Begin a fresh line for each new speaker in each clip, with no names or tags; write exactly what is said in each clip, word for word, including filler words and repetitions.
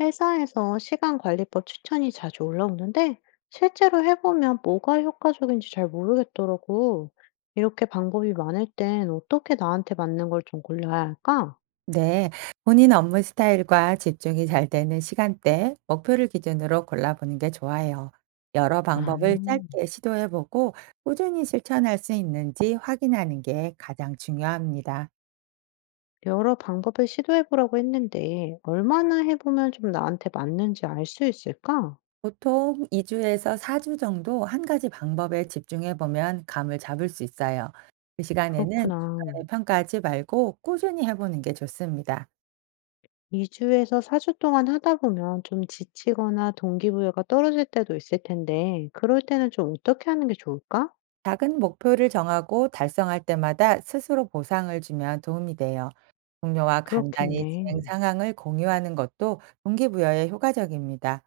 회사에서 시간 관리법 추천이 자주 올라오는데 실제로 해보면 뭐가 효과적인지 잘 모르겠더라고. 이렇게 방법이 많을 땐 어떻게 나한테 맞는 걸 좀 골라야 할까?
네, 본인 업무 스타일과 집중이 잘 되는 시간대, 목표를 기준으로 골라보는 게 좋아요. 여러
아,
방법을 짧게 시도해보고 꾸준히 실천할 수 있는지 확인하는 게 가장 중요합니다.
여러 방법을 시도해보라고 했는데 얼마나 해보면 좀 나한테 맞는지 알 수 있을까?
보통 이 주에서 사 주 정도 한 가지 방법에 집중해보면 감을 잡을 수 있어요. 그 시간에는
그렇구나.
중간에 평가하지 말고 꾸준히 해보는 게 좋습니다.
이 주에서 사 주 동안 하다 보면 좀 지치거나 동기부여가 떨어질 때도 있을 텐데 그럴 때는 좀 어떻게 하는 게 좋을까?
작은 목표를 정하고 달성할 때마다 스스로 보상을 주면 도움이 돼요. 동료와 간단히 진행
그렇겠네.
상황을 공유하는 것도 동기부여에 효과적입니다.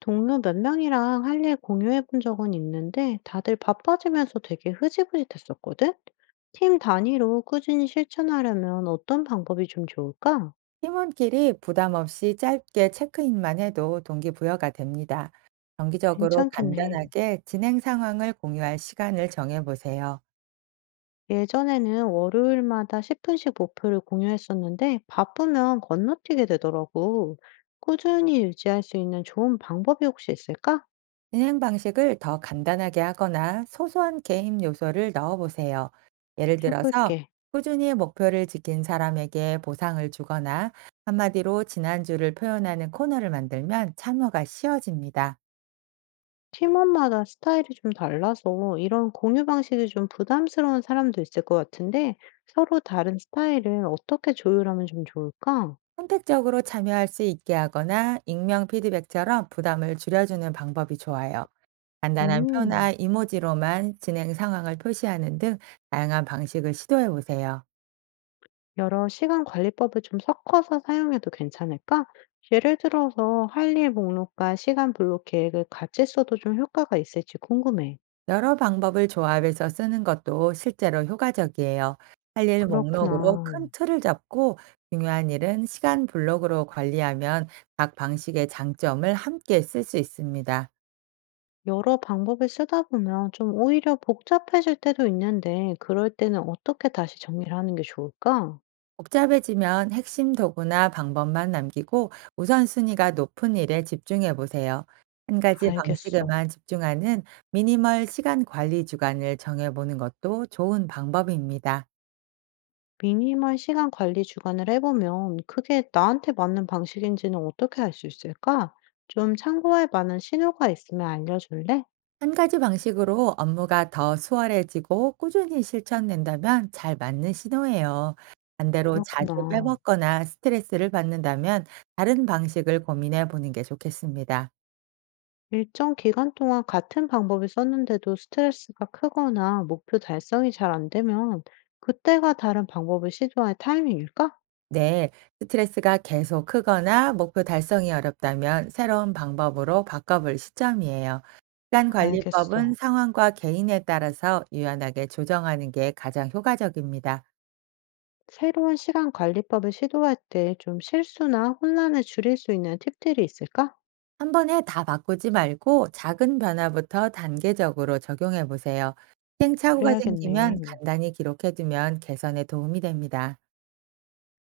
동료 몇 명이랑 할 일 공유해 본 적은 있는데 다들 바빠지면서 되게 흐지부지됐었거든? 팀 단위로 꾸준히 실천하려면 어떤 방법이 좀 좋을까?
팀원끼리 부담 없이 짧게 체크인만 해도 동기부여가 됩니다. 정기적으로
괜찮겠네.
간단하게 진행 상황을 공유할 시간을 정해보세요.
예전에는 월요일마다 십 분씩 목표를 공유했었는데 바쁘면 건너뛰게 되더라고. 꾸준히 유지할 수 있는 좋은 방법이 혹시 있을까?
진행 방식을 더 간단하게 하거나 소소한 게임 요소를 넣어보세요. 예를 들어서
해볼게.
꾸준히 목표를 지킨 사람에게 보상을 주거나 한마디로 지난주를 표현하는 코너를 만들면 참여가 쉬워집니다.
팀원마다 스타일이 좀 달라서 이런 공유 방식이 좀 부담스러운 사람도 있을 것 같은데 서로 다른 스타일을 어떻게 조율하면 좀 좋을까?
선택적으로 참여할 수 있게 하거나 익명 피드백처럼 부담을 줄여주는 방법이 좋아요. 간단한 표나
음,
이모지로만 진행 상황을 표시하는 등 다양한 방식을 시도해 보세요.
여러 시간 관리법을 좀 섞어서 사용해도 괜찮을까? 예를 들어서 할 일 목록과 시간 블록 계획을 같이 써도 좀 효과가 있을지 궁금해.
여러 방법을 조합해서 쓰는 것도 실제로 효과적이에요. 할 일 목록으로
그렇구나.
큰 틀을 잡고 중요한 일은 시간 블록으로 관리하면 각 방식의 장점을 함께 쓸 수 있습니다.
여러 방법을 쓰다 보면 좀 오히려 복잡해질 때도 있는데 그럴 때는 어떻게 다시 정리를 하는 게 좋을까?
복잡해지면 핵심 도구나 방법만 남기고 우선순위가 높은 일에 집중해 보세요. 한 가지
알겠어.
방식에만 집중하는 미니멀 시간 관리 주간을 정해보는 것도 좋은 방법입니다.
미니멀 시간 관리 주간을 해보면 그게 나한테 맞는 방식인지는 어떻게 알 수 있을까? 좀 참고할 만한 신호가 있으면 알려줄래?
한 가지 방식으로 업무가 더 수월해지고 꾸준히 실천된다면 잘 맞는 신호예요. 반대로 자주
그렇구나.
빼먹거나 스트레스를 받는다면 다른 방식을 고민해 보는 게 좋겠습니다.
일정 기간 동안 같은 방법을 썼는데도 스트레스가 크거나 목표 달성이 잘 안 되면 그때가 다른 방법을 시도할 타이밍일까?
네, 스트레스가 계속 크거나 목표 달성이 어렵다면 새로운 방법으로 바꿔볼 시점이에요. 시간 관리법은
알겠어.
상황과 개인에 따라서 유연하게 조정하는 게 가장 효과적입니다.
새로운 시간 관리법을 시도할 때 좀 실수나 혼란을 줄일 수 있는 팁들이 있을까?
한 번에 다 바꾸지 말고 작은 변화부터 단계적으로 적용해 보세요. 시행착오가
그래야겠네.
생기면 간단히 기록해 두면 개선에 도움이 됩니다.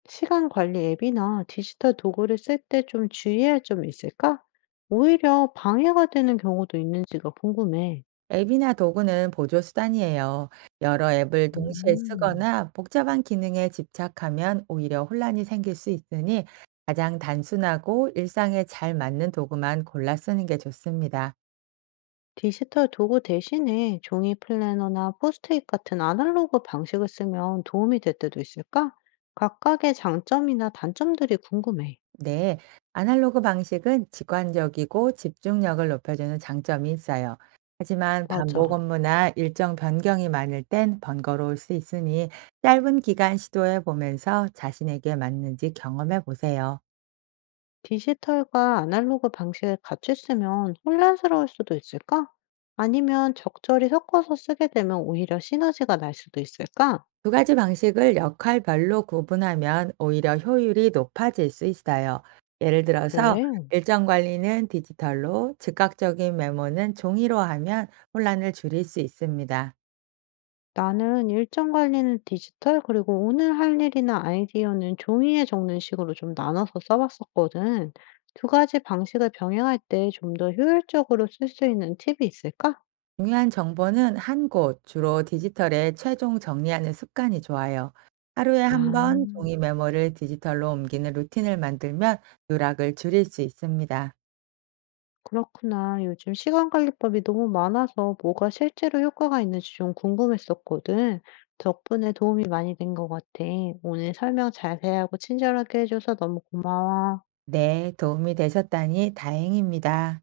시간 관리 앱이나 디지털 도구를 쓸 때 좀 주의할 점이 있을까? 오히려 방해가 되는 경우도 있는지가 궁금해.
앱이나 도구는 보조 수단이에요. 여러 앱을 음. 동시에
음,
쓰거나 복잡한 기능에 집착하면 오히려 혼란이 생길 수 있으니 가장 단순하고 일상에 잘 맞는 도구만 골라 쓰는 게 좋습니다.
디지털 도구 대신에 종이 플래너나 포스트잇 같은 아날로그 방식을 쓰면 도움이 될 때도 있을까? 각각의 장점이나 단점들이 궁금해.
네, 아날로그 방식은 직관적이고 집중력을 높여주는 장점이 있어요. 하지만 반복
맞아.
업무나 일정 변경이 많을 땐 번거로울 수 있으니 짧은 기간 시도해 보면서 자신에게 맞는지 경험해 보세요.
디지털과 아날로그 방식을 같이 쓰면 혼란스러울 수도 있을까? 아니면 적절히 섞어서 쓰게 되면 오히려 시너지가 날 수도 있을까?
두 가지 방식을 역할별로 구분하면 오히려 효율이 높아질 수 있어요. 예를 들어서
그래?
일정 관리는 디지털로, 즉각적인 메모는 종이로 하면 혼란을 줄일 수 있습니다.
나는 일정 관리는 디지털, 그리고 오늘 할 일이나 아이디어는 종이에 적는 식으로 좀 나눠서 써봤었거든. 두 가지 방식을 병행할 때 좀 더 효율적으로 쓸 수 있는 팁이 있을까?
중요한 정보는 한 곳, 주로 디지털에 최종 정리하는 습관이 좋아요. 하루에 한
아,
번 종이 메모를 디지털로 옮기는 루틴을 만들면 누락을 줄일 수 있습니다.
그렇구나. 요즘 시간 관리법이 너무 많아서 뭐가 실제로 효과가 있는지 좀 궁금했었거든. 덕분에 도움이 많이 된 것 같아. 오늘 설명 자세하고 친절하게 해줘서 너무 고마워.
네, 도움이 되셨다니 다행입니다.